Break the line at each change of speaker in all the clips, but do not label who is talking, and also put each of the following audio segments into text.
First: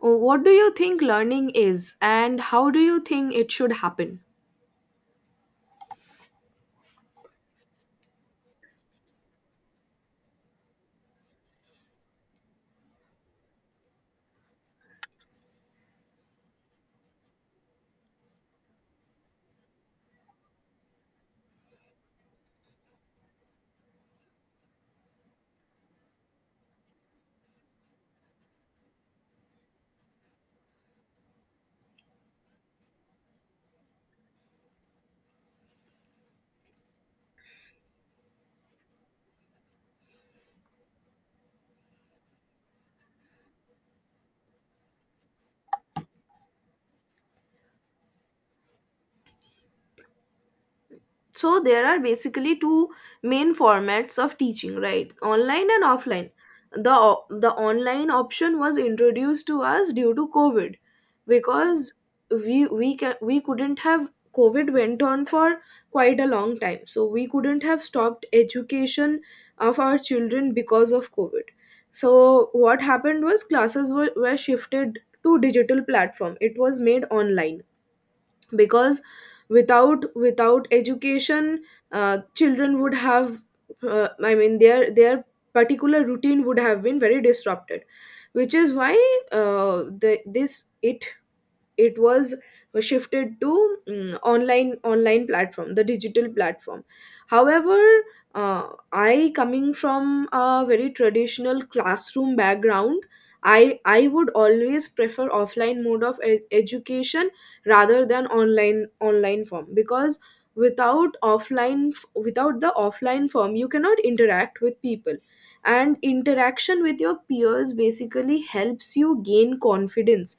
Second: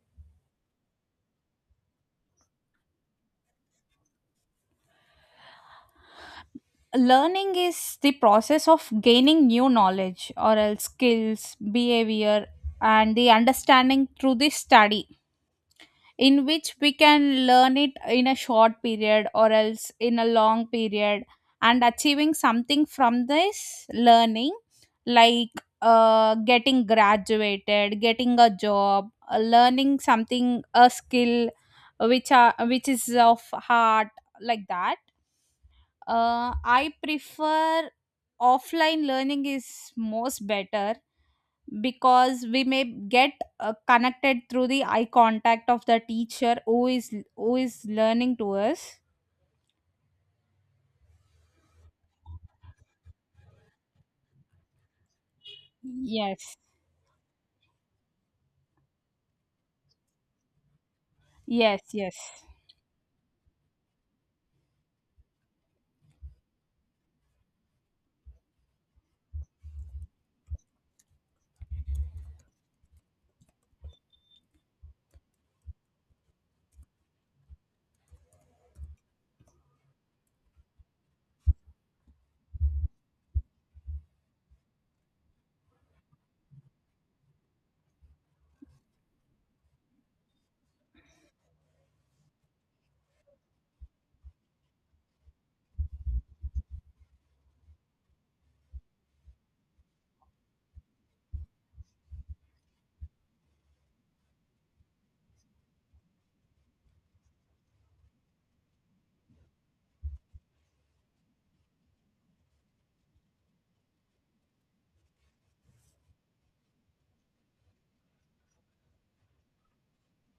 What do you think learning is, and how do you think it should happen?
Learning is the process of gaining new knowledge or else skills, behavior and the understanding through the study, in which we can learn it in a short period or else in a long period, and achieving something from this learning, like getting graduated, getting a job, learning something, a skill which are which is of heart, like that. Uh, I prefer offline learning is most better because we may get connected through the eye contact of the teacher who is learning to us.
So there are basically two main formats of teaching, right? Online and offline.
Yes,
The online option was introduced to us due to COVID
yes,
because
yes.
we couldn't have... COVID went on for quite a long time, so we couldn't have stopped education of our children because of COVID. So what happened was classes were shifted to digital platform. It was made online because without education, children would have... I mean, their particular routine would have been very disrupted, which is why the, this it it was shifted to online platform, the digital platform. However, uh, I, coming from a very traditional classroom background, I would always prefer offline mode of education rather than online form, because without offline, without the offline form, you cannot interact with people, and interaction with your peers basically helps you gain confidence.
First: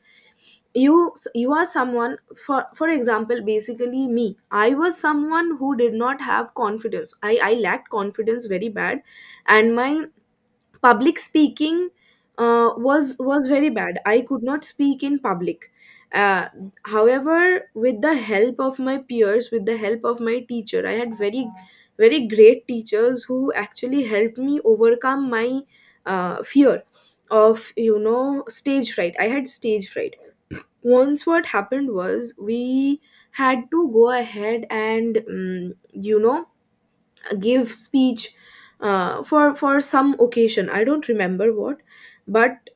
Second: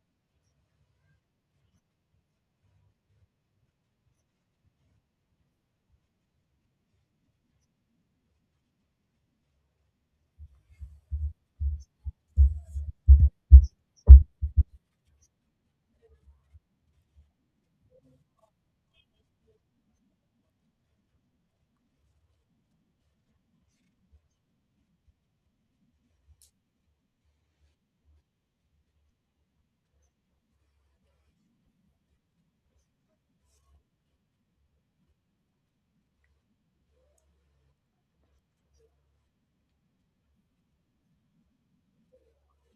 You are someone... for example, basically me, I was someone who did not have confidence. I lacked confidence very bad, and my public speaking was very bad. I could not speak in public. uh, However, with the help of my peers, with the help of my teacher, I had very, very great teachers who actually helped me overcome my fear of, you know, stage fright. I had stage fright. Once what happened was, we had to go ahead and, you know, give speech for some occasion. I don't remember what. But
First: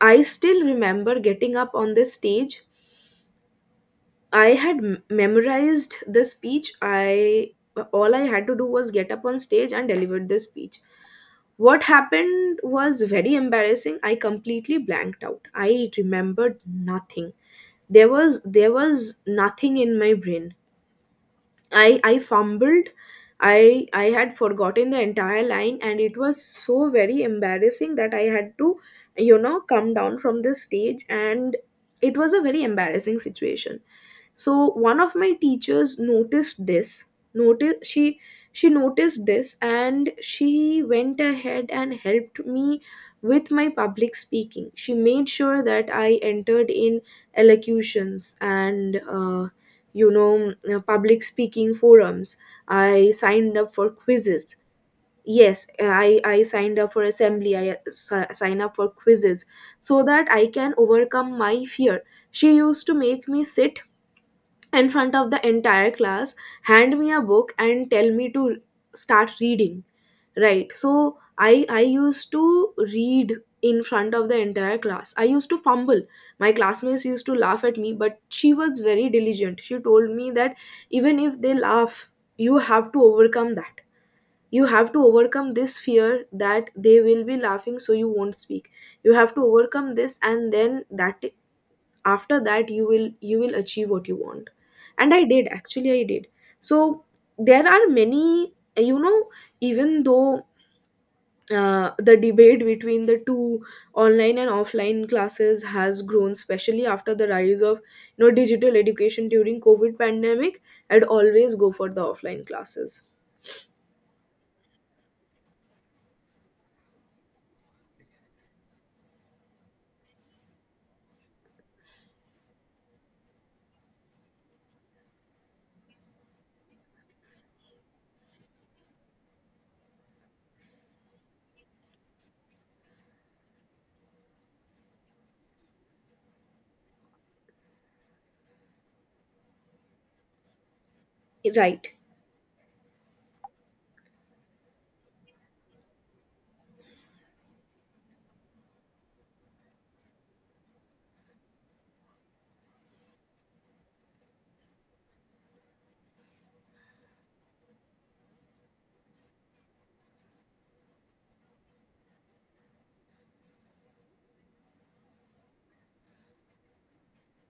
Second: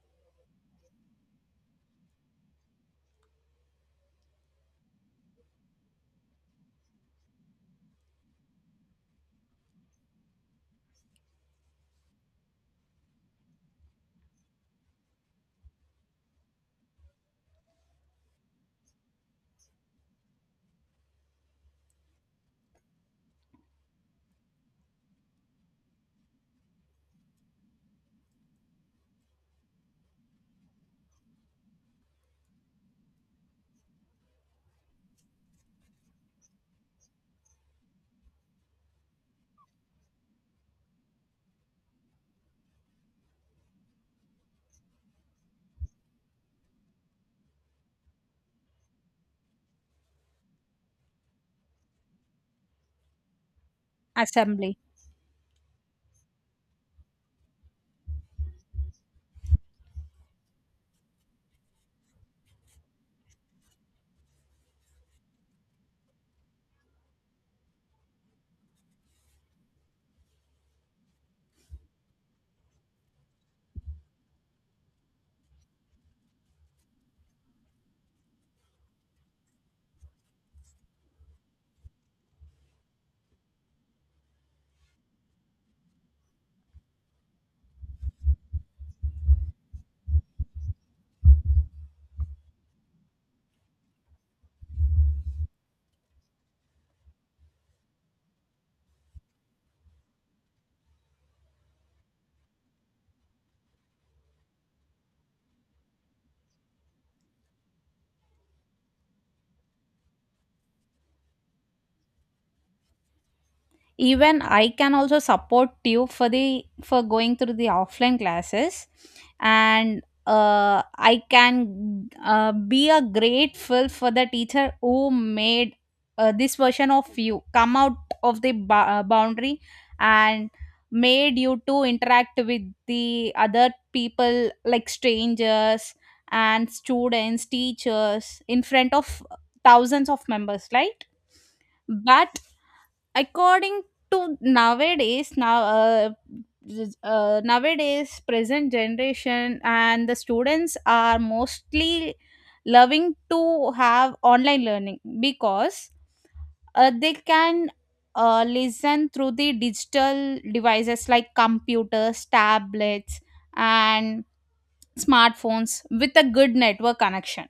I still remember getting up on the stage. I had memorized the speech. I... all I had to do was get up on stage and deliver the speech. What happened was very embarrassing. I completely blanked out. I remembered nothing. There was nothing in my brain. I fumbled. I had forgotten the entire line, and it was so very embarrassing that I had to, come down from the stage, and it was a very embarrassing situation. So one of my teachers noticed this. Notice She noticed this and she went ahead and helped me with my public speaking. She made sure that I entered in elocutions and, public speaking forums. I signed up for quizzes.
Assembly.
Yes, I signed up for assembly. I sign up for quizzes so that I can overcome my fear. She used to make me sit in front of the entire class, hand me a book and tell me to start reading, right? So I used to read in front of the entire class. I used to fumble. My classmates used to laugh at me, but she was very diligent. She told me that even if they laugh, you have to overcome that. You have to overcome this fear that they will be laughing so you won't speak. You have to overcome this, and then that... after that you will achieve what you want. And I did. Actually, I did. So there are many, you know, even though the debate between the two, online and offline classes, has grown especially after the rise of, you know, digital education during COVID pandemic, I'd always go for the offline classes.
Even I can also support you for the for going through the offline classes, and I can be a grateful for the teacher who made this version of you come out of the boundary, and made you to interact with the other people like strangers and students, teachers, in front of thousands of members, right?
Right,
But according to nowadays, now nowadays present generation and the students are mostly loving to have online learning because they can listen through the digital devices like computers, tablets and smartphones with a good network connection.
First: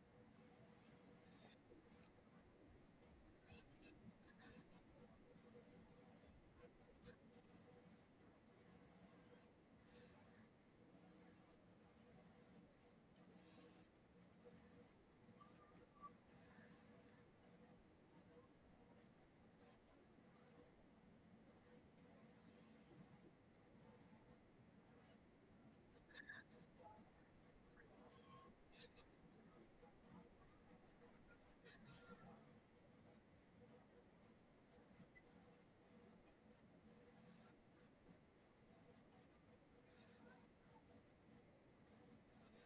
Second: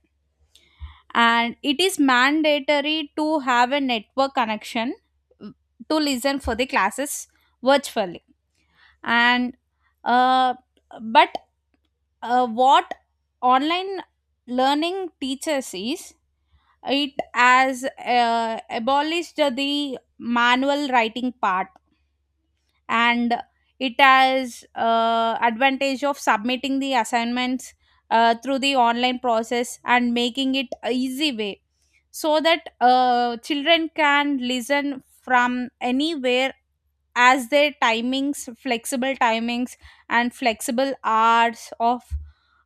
And it is mandatory to have a network connection mm, to listen for the classes virtually. And uh, but what online learning teaches is it has abolished the manual writing part. And it has advantage of submitting the assignments through the online process and making it a easy way, so that children can listen from anywhere as their timings, flexible timings and flexible hours of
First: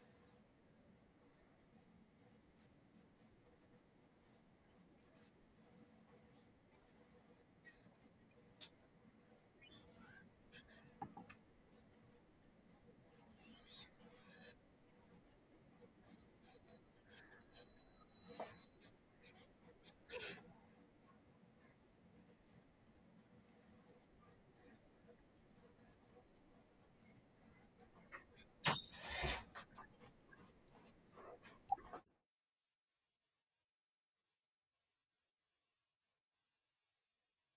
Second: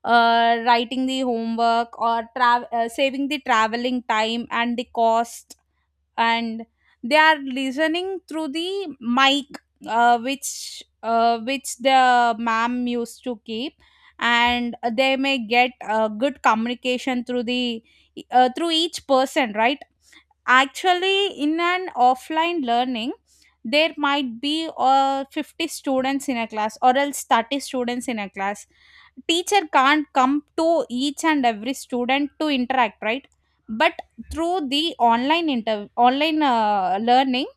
writing the homework or saving the traveling time and the cost. And they are listening through the mic, which the ma'am used to keep, and they may get good communication through the through each person, right? Actually, in an offline learning, there might be 50 students in a class or else 30 students in a class. Teacher can't come to each and every student to interact, right? But through the online learning,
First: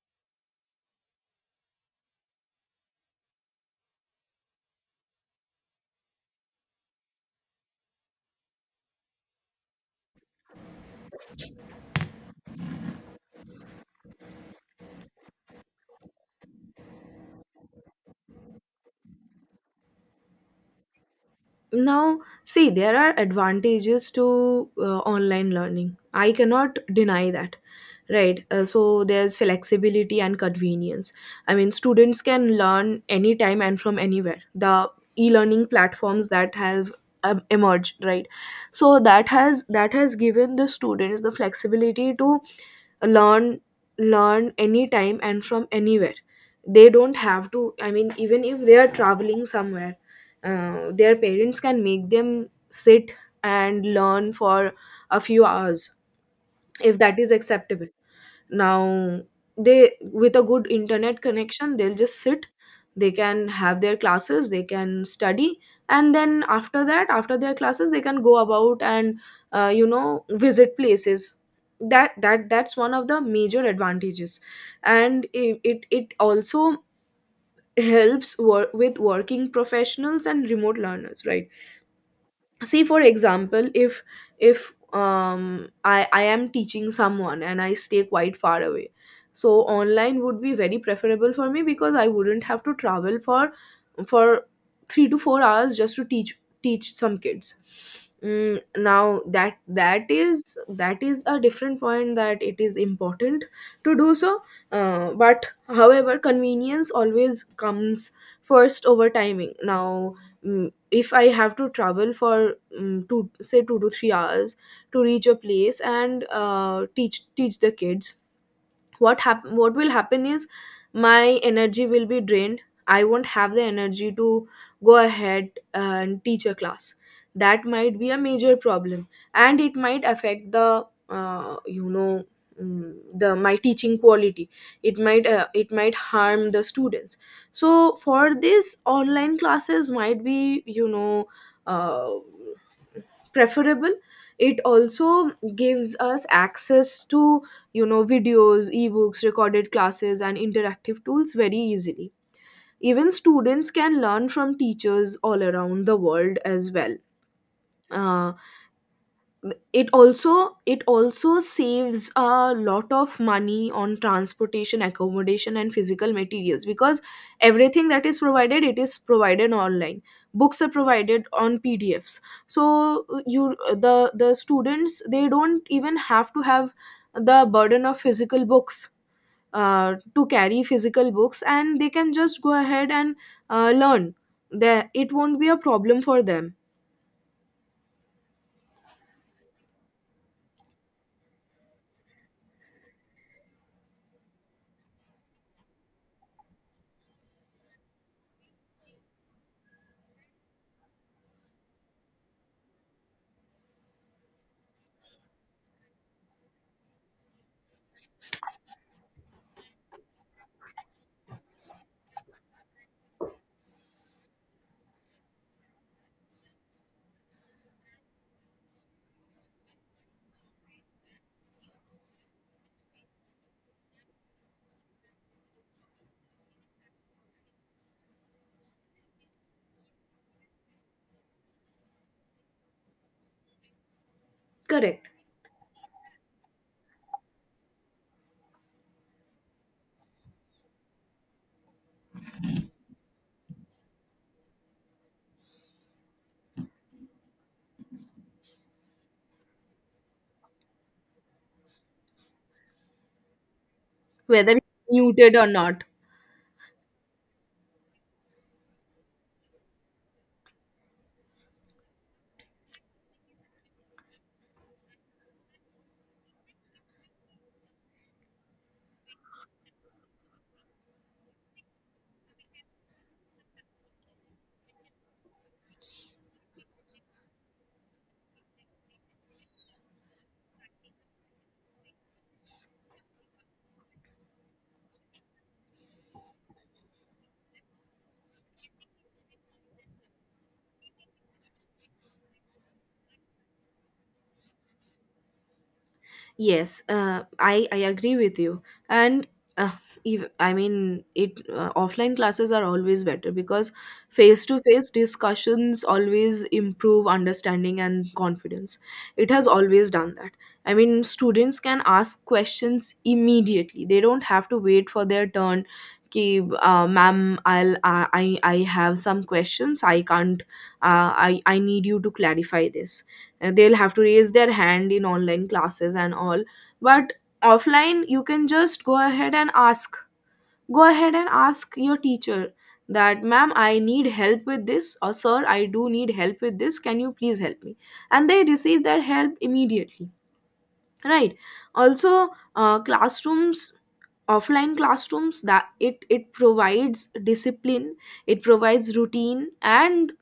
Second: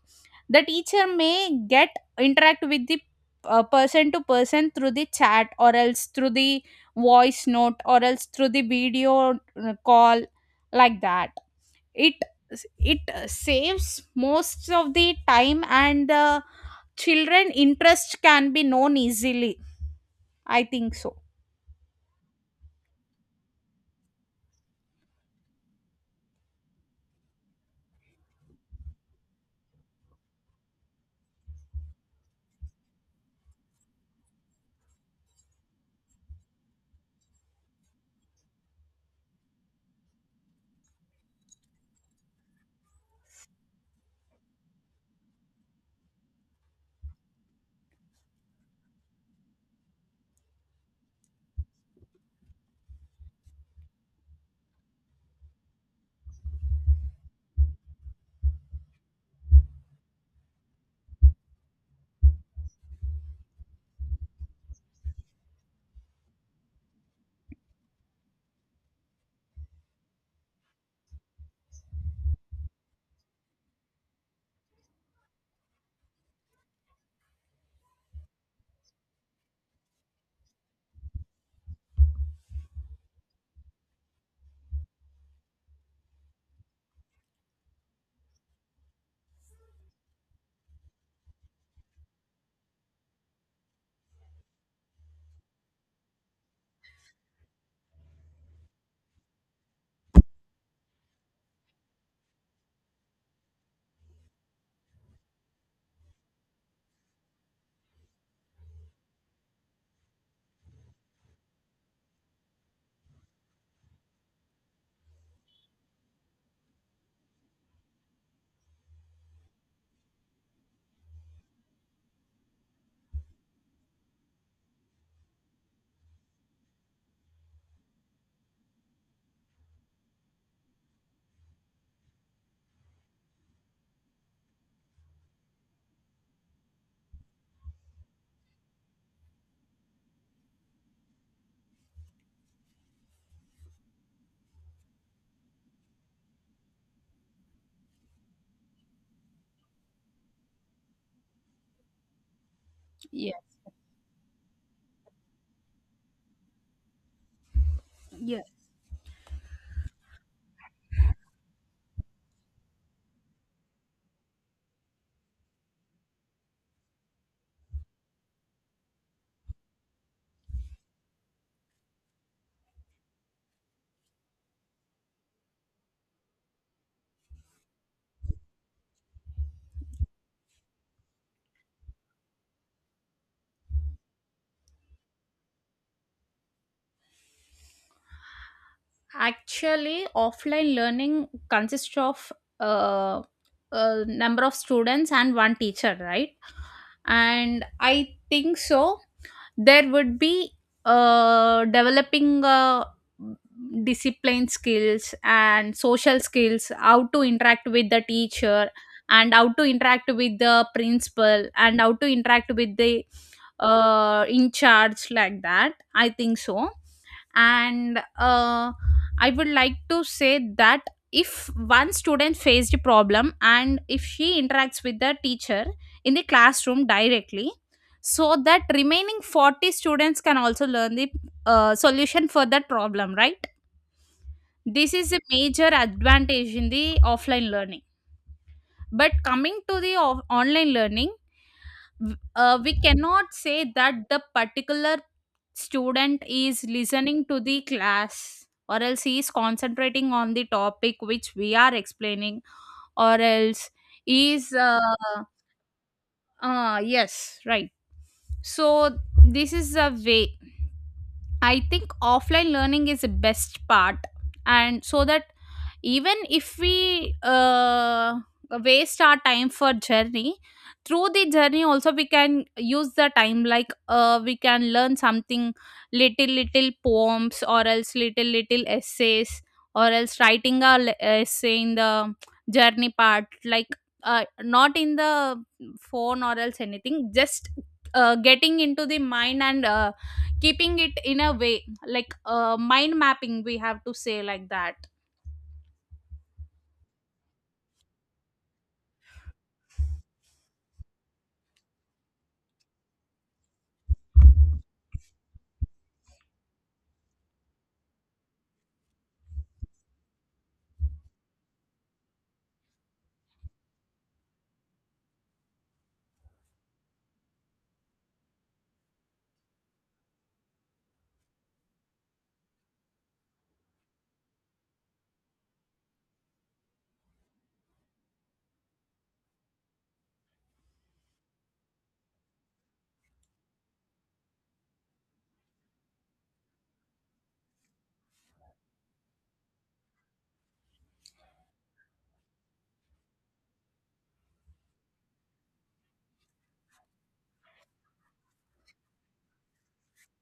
the teacher may get interact with the person to person through the chat or else through the voice note or else through the video call, like that. It it saves most of the time, and the children interest can be known easily, I think so.
now see, there are advantages to online learning. I cannot deny that, right? So there's flexibility and convenience. I mean, students can learn anytime and from anywhere. The e-learning platforms that have emerged, right? So that has given the students the flexibility to learn... learn anytime and from anywhere. They don't have to... I mean, even if they are traveling somewhere, their parents can make them sit and learn for a few hours, if that is acceptable. Now, they with a good internet connection, they'll just sit, they can have their classes, they can study, and then after that, after their classes, they can go about and, visit places. That that's one of the major advantages. And it also helps with working professionals and remote learners, right? See, for example, if... if I am teaching someone and I stay quite far away, so online would be very preferable for me, because I wouldn't have to travel for... for 3 to 4 hours just to teach... teach some kids. Mm, Now, that is... that is a different point, that it is important to do so. But, however, convenience always comes first over timing. Now, if I have to travel for 2 to 3 hours to reach a place and, teach... teach the kids, what will happen is, my energy will be drained. I won't have the energy to go ahead and teach a class. That might be a major problem, and it might affect the, mm, the... my teaching quality. It might, it might harm the students. So for this, online classes might be, you know, uh, preferable. It also gives us access to, you know, videos, ebooks, recorded classes and interactive tools very easily. Even
Yeah.
students can learn from teachers all around the world as well. Uh, it also... it also saves a lot of money on transportation, accommodation and physical materials, because everything that is provided, it is provided online. Books are provided on pdfs. So, you... the students, they don't even have to have the burden of physical books, to carry physical books, and they can just go ahead and, learn. There, it won't be a problem for them.
Actually, offline learning consists of uh, a number of students and one teacher, right? And I think so. There would be developing discipline skills and social skills, how to interact with the teacher, and how to interact with the principal, and how to interact with the in charge, like that. I think so. And I would like to say that if one student faced a problem and if she interacts with the teacher in the classroom directly, so that remaining 40 students can also learn the solution for that problem, right? This
Correct.
is a major advantage in the offline learning. But coming to the online learning, we cannot say that the particular student is listening to the class or else he is concentrating on the topic which we are explaining or else he
Whether
is
it's muted or not.
yes, right. So this is a way, I think offline learning is the best part. And so that even if we waste our time for journey, through the journey also we can use the time, like we can learn something, little little poems or else little little essays or else writing a essay in the journey part, like not in the phone or else anything, just getting into the mind, and keeping it in a way like mind mapping, we have to say, like that.
Yes, I agree with you, and, uh, I mean it. Offline classes are always better because face to face discussions always improve understanding and confidence. It has always done that. I mean, students can ask questions immediately. They don't have to wait for their turn. कि ma'am, I I have some questions, I can't, I need you to clarify this. They'll have to raise their hand in online classes and all, but offline you can just go ahead and ask your teacher that, ma'am, I need help with this, or, sir, I do need help with this, can you please help me. And they receive their help immediately, right? Also, classrooms offline classrooms, that it provides discipline, it provides routine, and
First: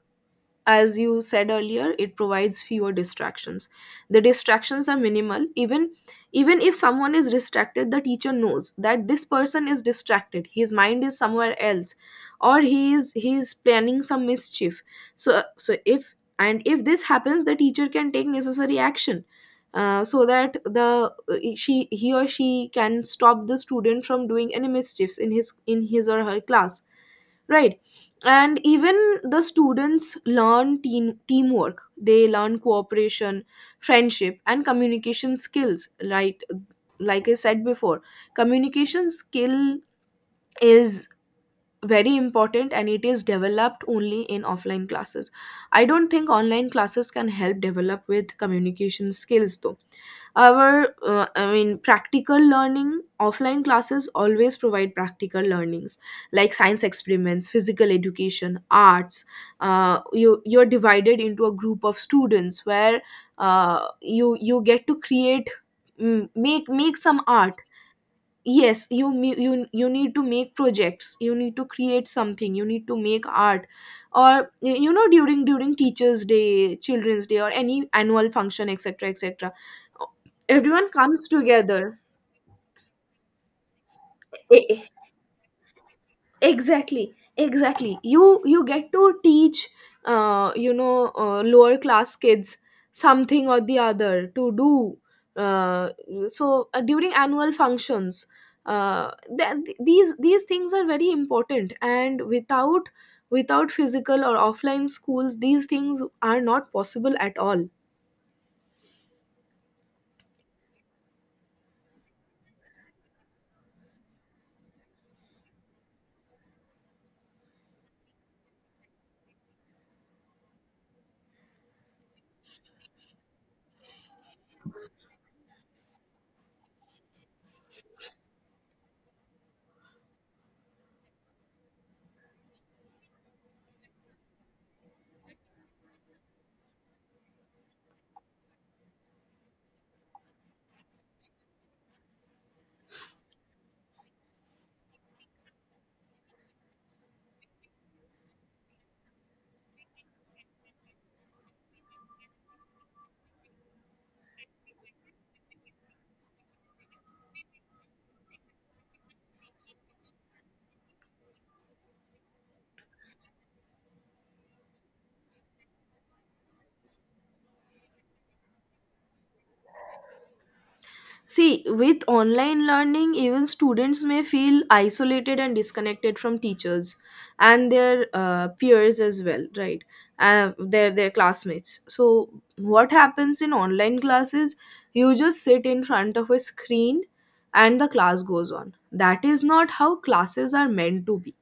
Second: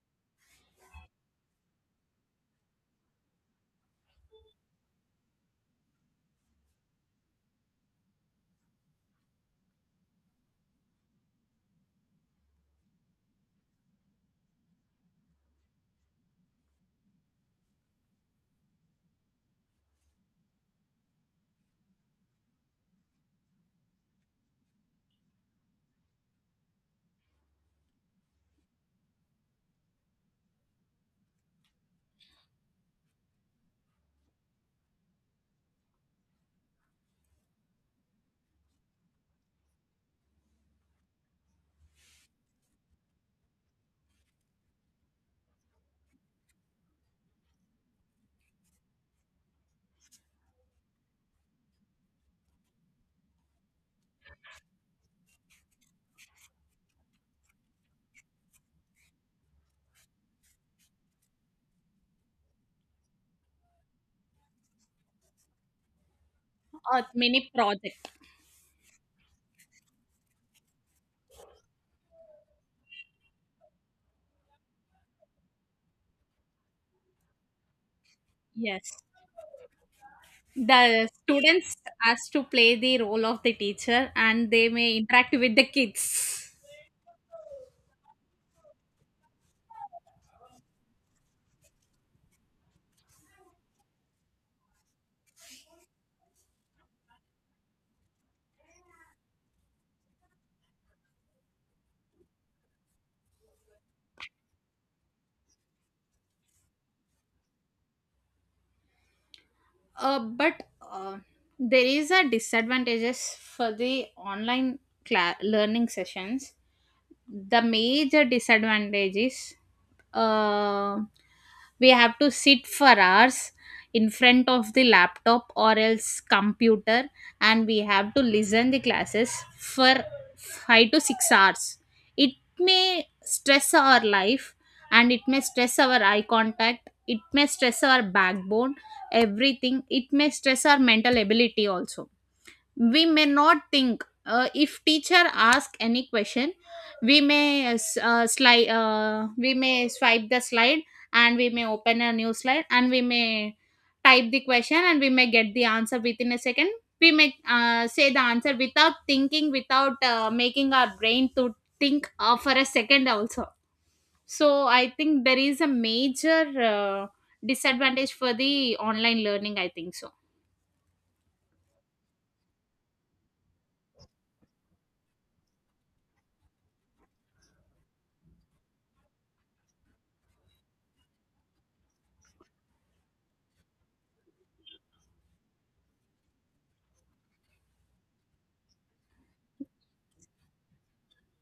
as you said earlier, it provides fewer distractions. The distractions are minimal. Even... even if someone is distracted, the teacher knows that this person is distracted, his mind is somewhere else, or he is planning some mischief. So, if this happens, the teacher can take necessary action, so that the, she he or she can stop the student from doing any mischiefs in his, in his or her class, right? And even the students learn teamwork, they learn cooperation, friendship and communication skills, right? Like I said before, communication skill is very important, and it is developed only in offline classes. I don't think online classes can help develop with communication skills, though. Our, I mean, practical learning, offline classes always provide practical learnings like science experiments, physical education, arts. You... you're divided into a group of students where, you get to create, make
Or
some
mini
art.
project.
Yes, you you... you need to make projects, you need to create something, you need to make art. Or you know, during... during teachers day, children's day, or any annual function,
Yes.
etc etc. Everyone
The
comes
students
together.
has to play the role of the teacher and they may interact with the kids.
Exactly, exactly. You get to teach, lower class kids something or the other to do. Uh, so uh, during annual functions, uh, these things are very important, and without... without physical or offline schools, these things are not possible at all.
But uh, there is a disadvantages for the online learning sessions. The major disadvantage is uh, we have to sit for hours in front of the laptop or else computer, and we have to listen the classes for 5 to 6 hours. It may stress our life, and it may stress our eye contact, it may stress our backbone, everything. It may stress our mental ability also. We may not think, if teacher ask any question, we may s- slide we may swipe the slide, and we may open a new slide, and we may type the question, and we may get the answer within a second. We may say the answer without thinking, without making our brain to think for a second also. So I think there is a major disadvantage for the online learning, I think so.
See, with online learning, even students may feel isolated and disconnected from teachers and their, peers as well, right? Their classmates. So, what happens in online classes? You just sit in front of a screen, and the class goes on. That is not how classes are meant to be,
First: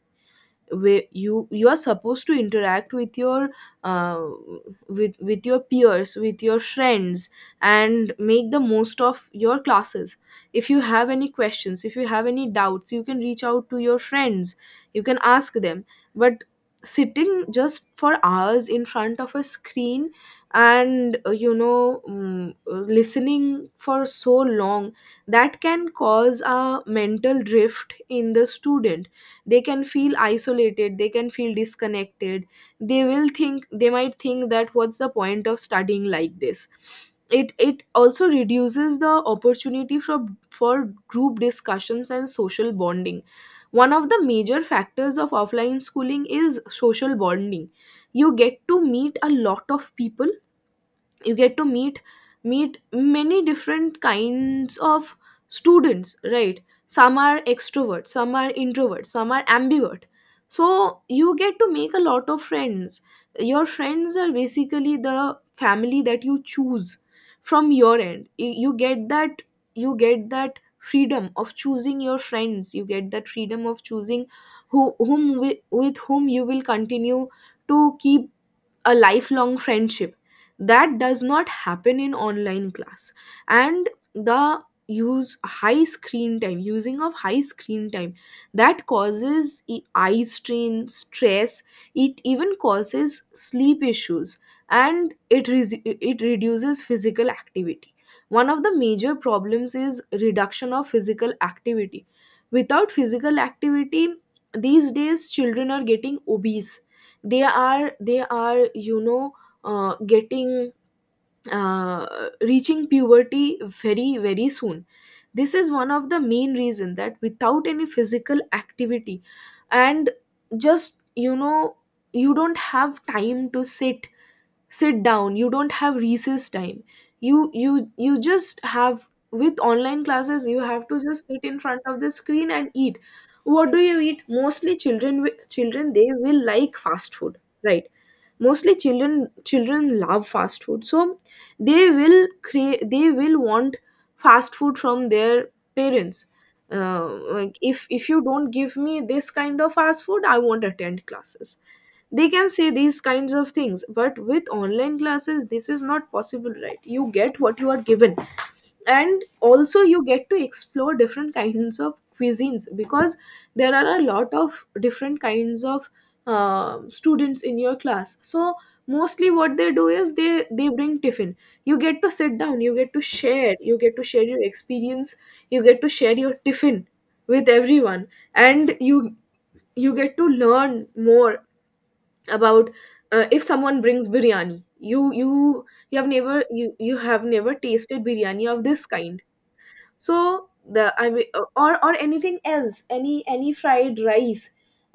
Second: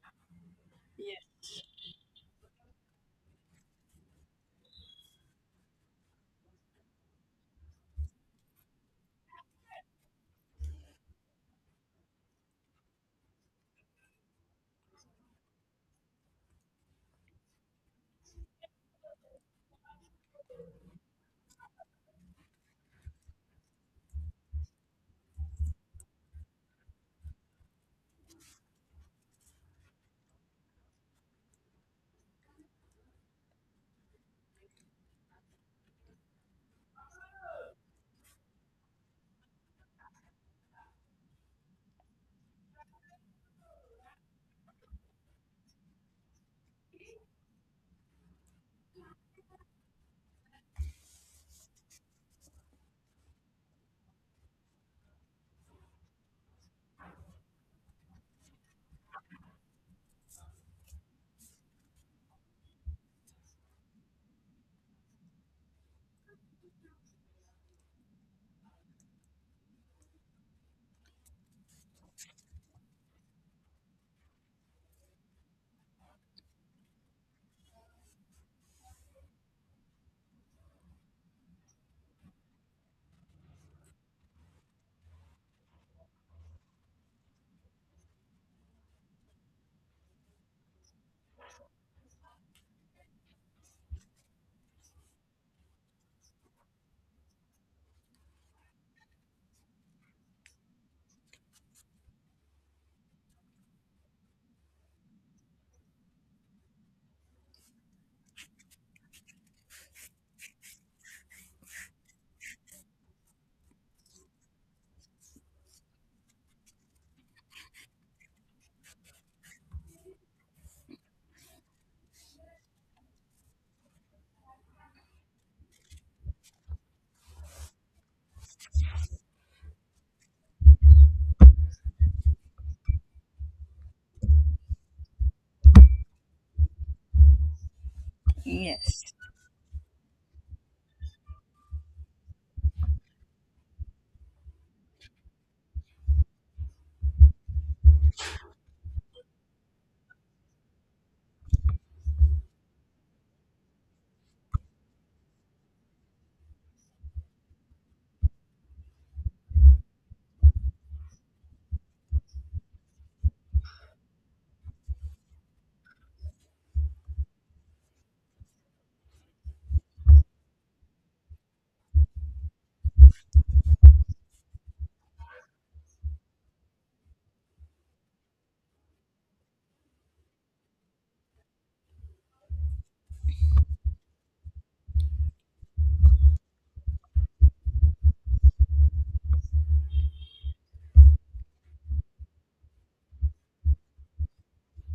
where you are supposed to interact with your uh, with your peers, with your friends, and make the most of your classes. If you have any questions, if you have any doubts, you can reach out to your friends, you can ask them. But sitting just for hours in front of a screen and listening for so long, that can cause a mental drift in the student. They can feel isolated, they can feel disconnected. They will think, they might think that what's the point of studying like this. It also reduces the opportunity for group discussions and social bonding. One of the major factors of offline schooling is social bonding. You get to meet a lot of people. You get to meet many different kinds of students, right? Some are extroverts, some are introverts, some are ambivert. So you get to make a lot of friends. Your friends are basically the family that you choose from your end. You get that, you get that freedom of choosing your friends. You get that freedom of choosing whom with whom you will continue to keep a lifelong friendship. That does not happen in online class. And the use high screen time using of high screen time, that causes eye strain, stress. It even causes sleep issues, and it it reduces physical activity. One of the major problems is reduction of physical activity. Without physical activity, these days children are getting obese. They are, getting, uh, reaching puberty very, very soon. This is one of the main reason, that without any physical activity and just you know you don't have time to sit down. You don't have recess time. You just have, with online classes you have to just sit in front of the screen and eat. What do you eat? Mostly children, children, they will like fast food, right? Mostly
Yes.
children, love fast food. So they will create, they will want fast food from their parents. uh, like, if you don't give me this kind of fast food, I won't attend classes. They can say these kinds of things. But with online classes this is not possible, right? You get what you are given. And also you get to explore different kinds of cuisines, because there are a lot of different kinds of students in your class. So mostly what they do is they bring tiffin. You get to sit down, you get to share, you get to share your experience, you get to share your tiffin with everyone. And you get to learn more about, if someone brings biryani, you have never you have never tasted biryani of this kind. So the I mean or anything else, any fried rice,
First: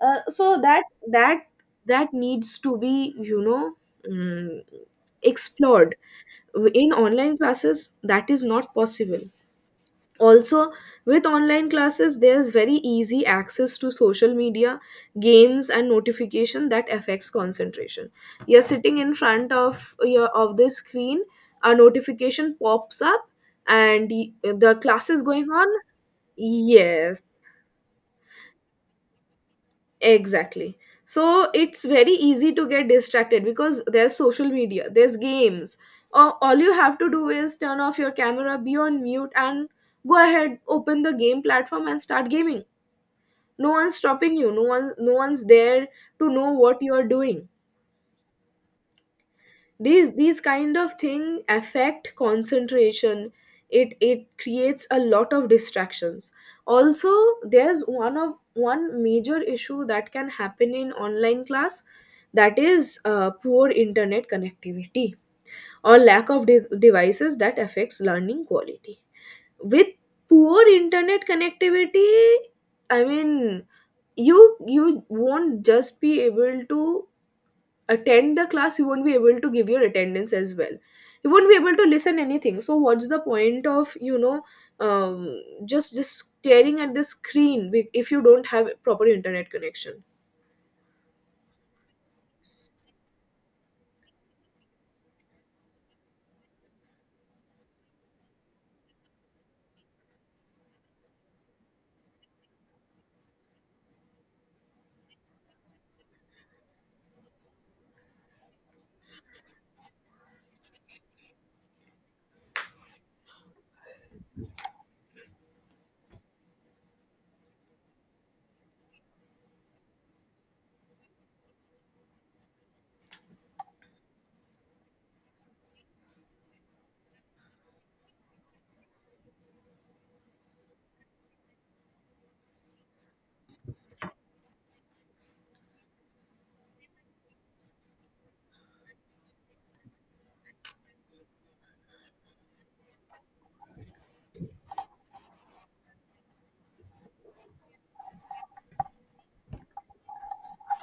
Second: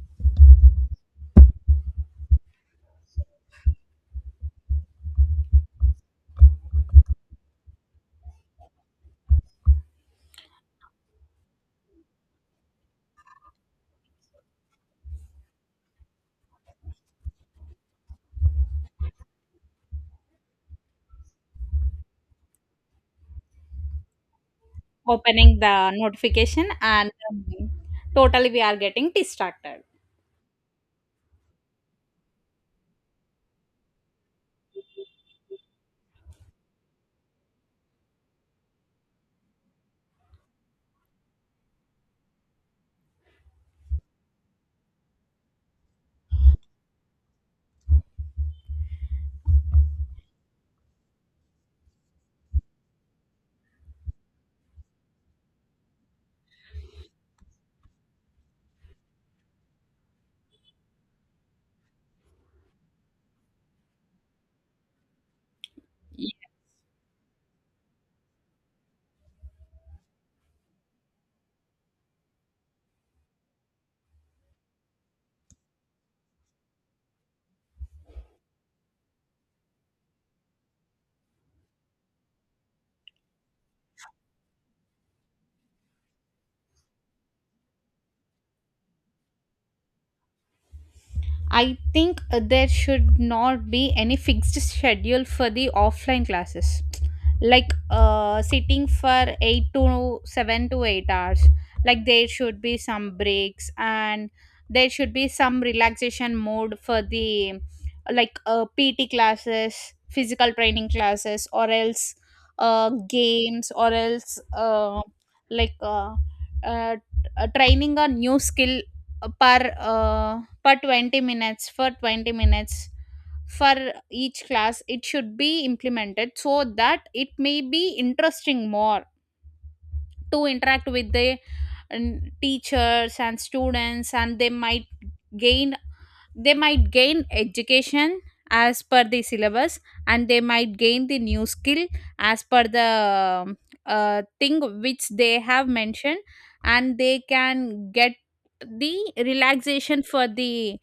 so that that needs to be, mm, explored. In online classes that is not possible. Also, with online classes there's very easy access to social media, games and notification that affects concentration. You're sitting in front of your of the screen, a notification pops up and the class is going
Opening
on.
the notification and
Yes,
totally we are getting distracted.
exactly. So it's very easy to get distracted because there's social media, there's games. All you have to do is turn off your camera, be on mute, and go ahead, open the game platform and start gaming. No one's stopping you. No one's there to know what you are doing. These kind of thing affect concentration. It creates a lot of distractions. Also, there's one major issue that can happen in online class, that is poor internet connectivity or lack of devices that affects learning quality. With poor internet connectivity, I mean, you won't just be able to attend the class. You won't be able to give your attendance as well. You won't be able to listen anything. So what's the point of, just staring at the screen, if you don't have proper internet connection.
I think there should not be any fixed schedule for the offline classes, like sitting for eight to seven to eight hours. Like there should be some breaks, and there should be some relaxation mode for the, like PT classes, physical training classes, or else games, or else like uh, uh, training a new skill per for 20 minutes, for 20 minutes for each class. It should be implemented, so that it may be interesting more, to interact with the teachers and students, and they might gain, they might gain education as per the syllabus, and they might gain the new skill as per the um, thing which they have mentioned. And they can get the relaxation for the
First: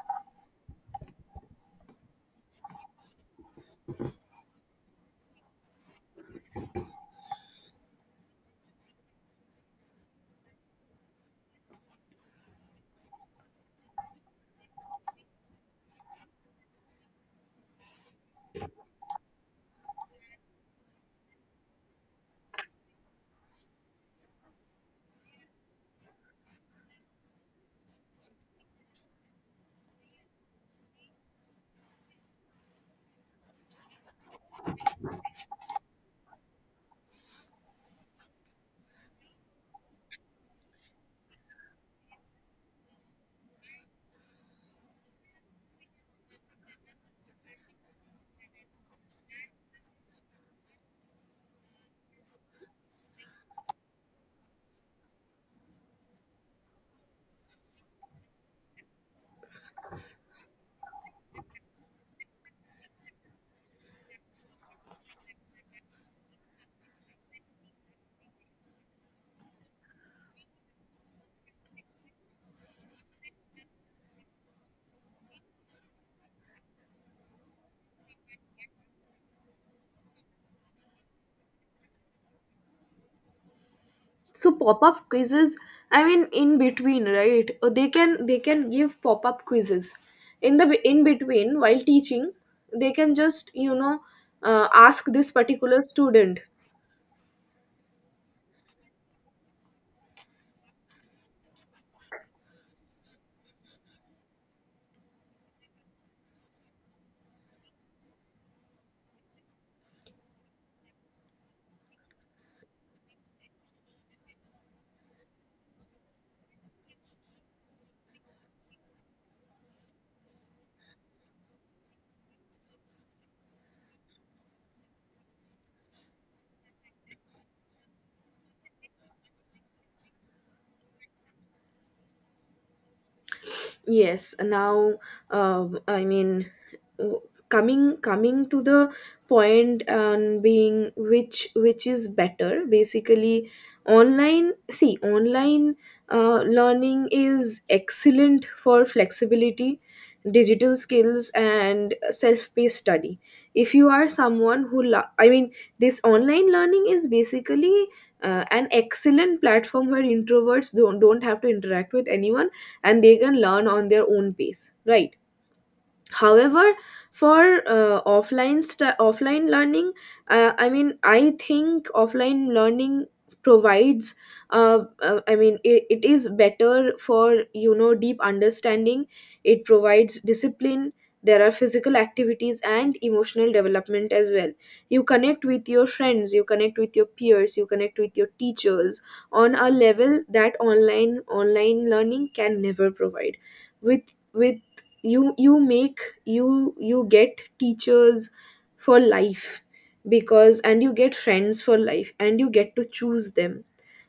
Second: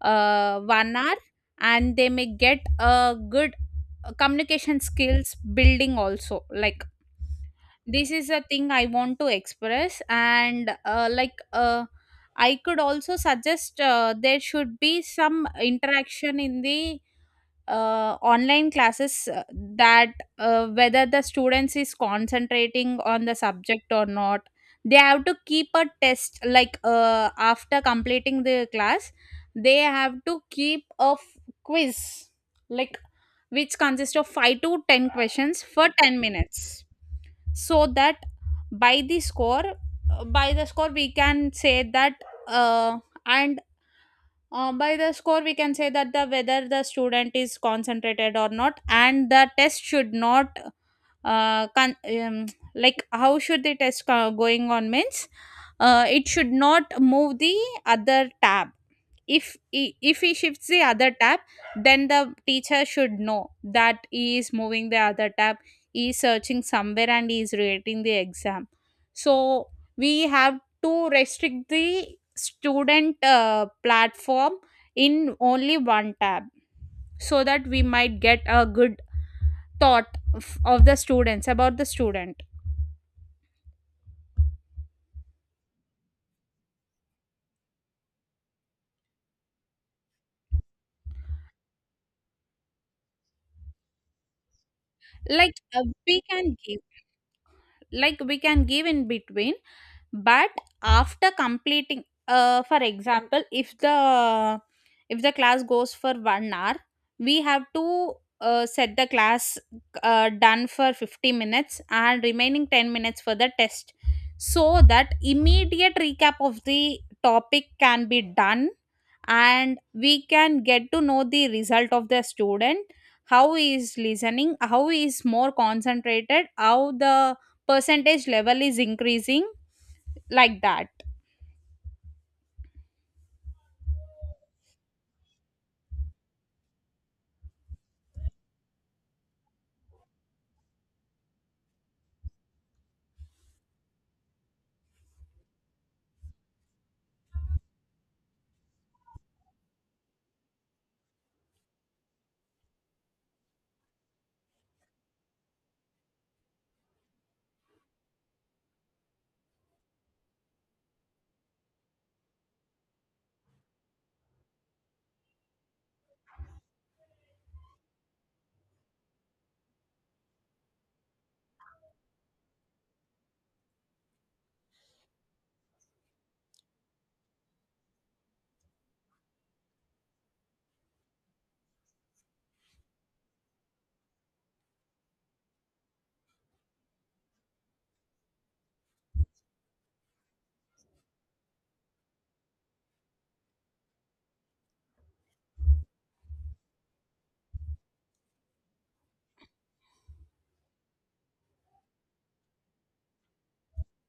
1 hour, and they may get a good communication skills building also. Like, this is a thing I want to express. And I could also suggest there should be some interaction in the online classes, that whether the students is concentrating on the subject or not. They have to keep a test, like after completing the class, they have to keep a quiz, like, which consists of 5 to 10 questions for 10 minutes, so that by the score by the score we can say that uh, and by the score we can say that the whether the student is concentrated or not. And the test should not uh, con- um, like, how should the test going on means it should not move the other tab. If he, if he shifts the other tab, then the teacher should know that he is moving the other tab, he is searching somewhere and he is rating the exam. So we have to restrict the student platform in only one tab, so that we might get a good thought of the students, about the student.
So pop-up quizzes, I mean, in between, right? They can, give pop-up quizzes in the, in between while teaching. They can just, ask this
Like
particular
we
student.
can give, like, we can give in between, but after completing, for example, if the class goes for 1 hour, we have to set the class done for 50 minutes and remaining 10 minutes for the test, so that immediate recap of the topic can be done, and we can get to know the result of the student, how he is listening, how he is more concentrated, how the percentage level is increasing, like that.
Yes, now, I mean, w- coming, to the point and being, which, is better basically. Online, see, online learning is excellent for flexibility, digital skills and self-paced study. If you are someone who I mean, this online learning is basically an excellent platform where introverts don't have to interact with anyone, and they can learn on their own pace, right? However, for offline learning, I mean, I think offline learning provides I mean, it is better for, you know, deep understanding. It provides discipline. There are physical activities and emotional development as well. You connect with your friends, you connect with your peers, you connect with your teachers on a level that online learning can never provide. With You make, you get teachers for life, because, and you get friends for life, and you get to choose them.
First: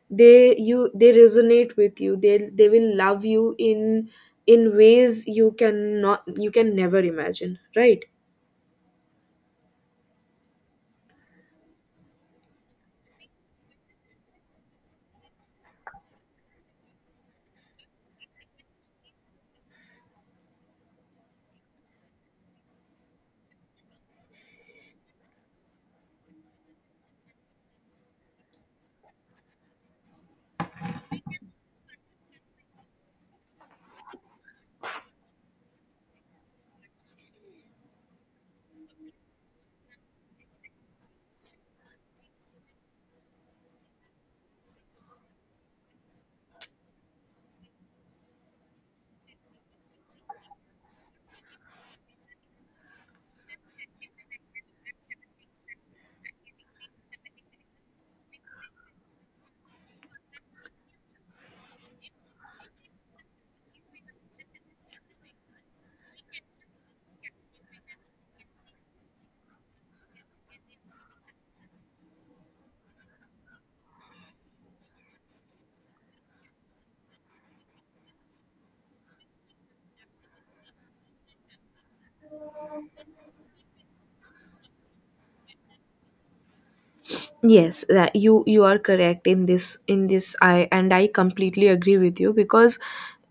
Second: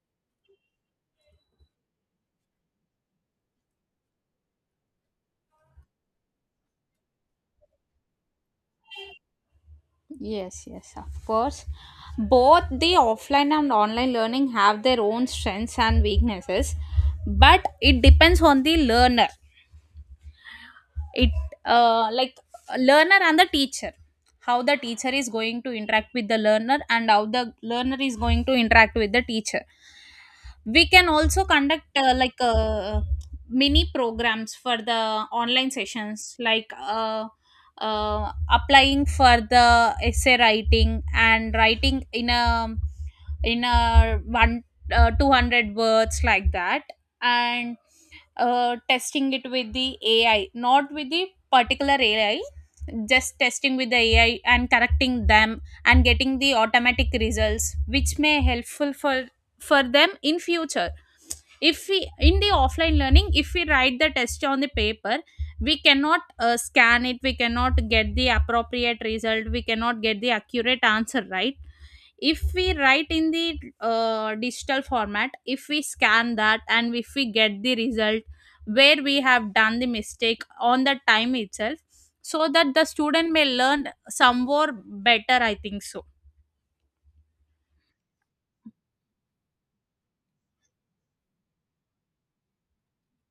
They resonate with you, they will love you in ways you can not, you can never imagine, right?
Yes, yes, of course. Both the offline and online learning have their own strengths and weaknesses, but it depends on the learner. It Like learner and the teacher, how the teacher is going to interact with the learner and how the learner is going to interact with the teacher. We can also conduct, mini programs for the online sessions, like applying for the essay writing, and writing in a one 200 words, like that. And testing it with the AI, not with the particular AI, just testing with the AI and correcting them, and getting the automatic results which may helpful for them in future. If we in the offline learning, if we write the test on the paper, we cannot scan it, we cannot get the appropriate result, we cannot get the accurate answer, right? If we write in the digital format, if we scan that and if we get the result where we have done the mistake on the time itself, so that the student may learn some more better, I think so.
Yes, that you are correct in this, I, and I completely agree with you. Because,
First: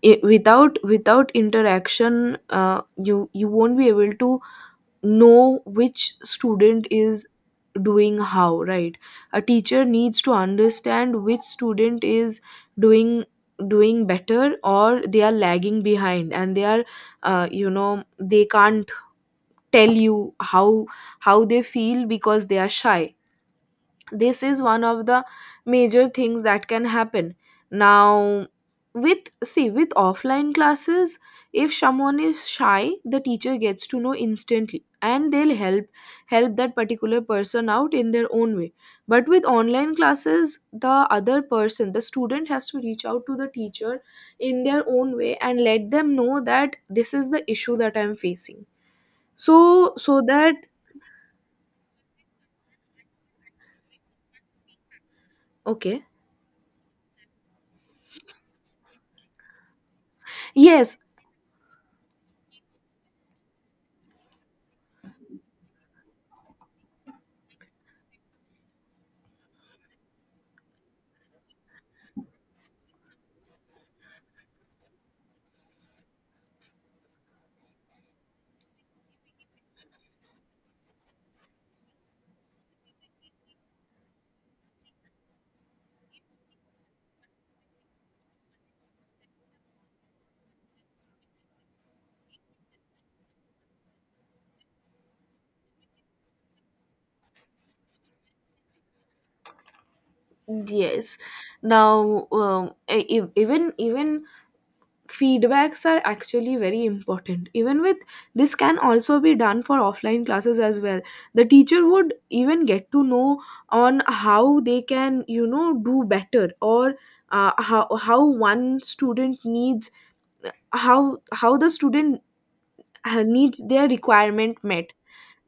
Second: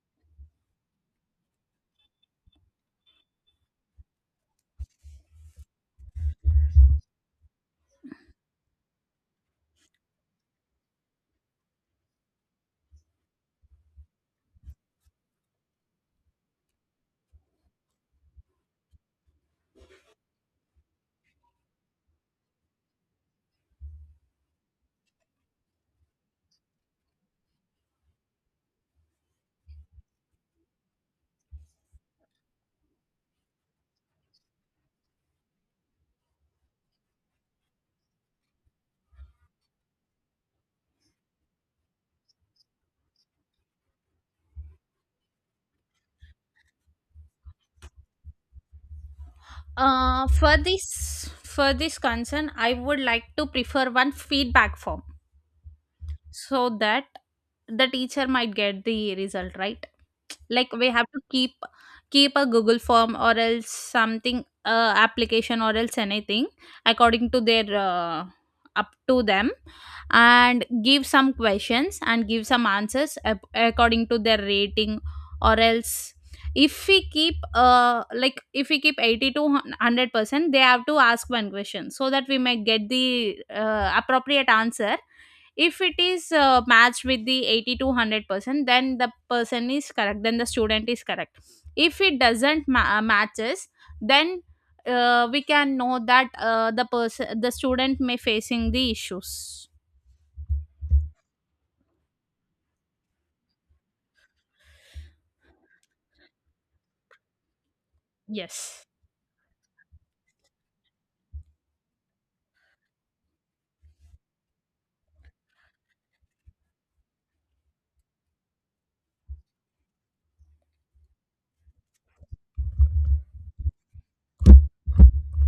I, without interaction, you you won't be able to know which student is doing how, right? A teacher needs to understand which student is doing doing better, or they are lagging behind, and they are, they can't tell you how, they feel because they are shy. This is one of the major things that can happen. Now, with, see, with offline classes, if someone is shy the teacher gets to know instantly and they'll help that particular person out in their own way. But with online classes, the other person, the student has to reach out to the teacher in their own way and let them know that this is the issue that I'm facing. So
Uh,
that,
for this for this concern, I would like to prefer one feedback form,
okay,
so that the teacher might get the result, right? Like we
yes.
have to keep a Google form or else something, application or else anything, according to their up to them, and give some questions and give some answers according to their rating. Or else, if we keep, like, if we keep 80 to 100%, they have to ask one question, so that we may get the appropriate answer. If it is matched with the 80 to 100%, then the person is correct, then the student is correct. If it doesn't matches, then we can know that the student may facing the issues.
Yes. Now, even, feedbacks are actually very important. Even with, this can
Yes.
also be done for offline classes as well. The teacher would even get to know on how they can, you know, do better, or how, one student needs, how the student needs their requirement met.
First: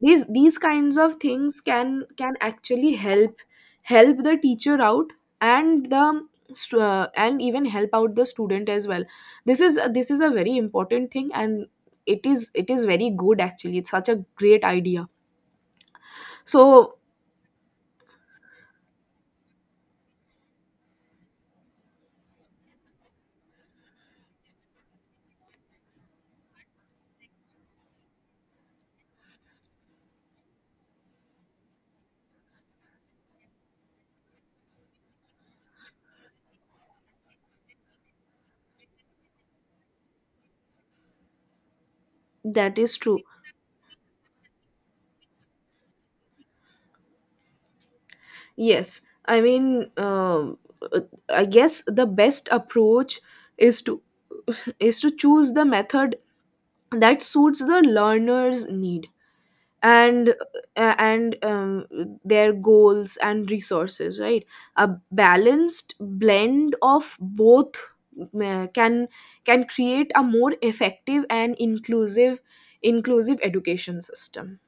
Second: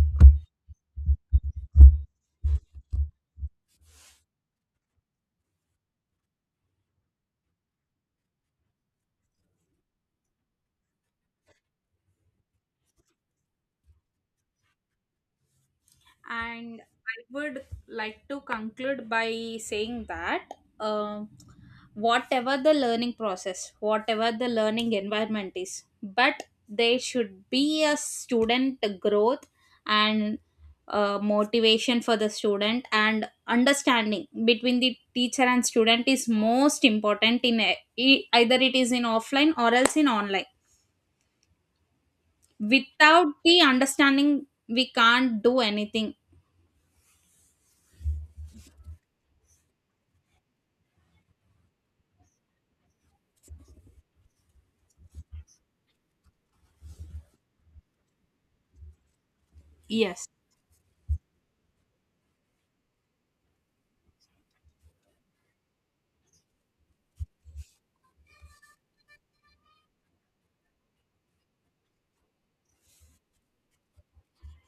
These kinds of things can, actually help, the teacher out and the and even help out the student as well. This is a very important thing, and it is, very good actually. It's such a great idea.
And
So
I would like to conclude by saying that, uh, whatever the learning process, whatever the learning environment is, but there should be a student growth, and motivation for the student, and understanding between the teacher and student is most important in, either it is in offline or else in online.
that is true.
Without the understanding, we can't do anything.
Yes, I mean, um, uh, I guess the best approach is to, choose the method that suits the learner's need,
Yes.
and uh, and um, their goals and resources, right? A balanced blend of both can, create a more effective and inclusive, education system.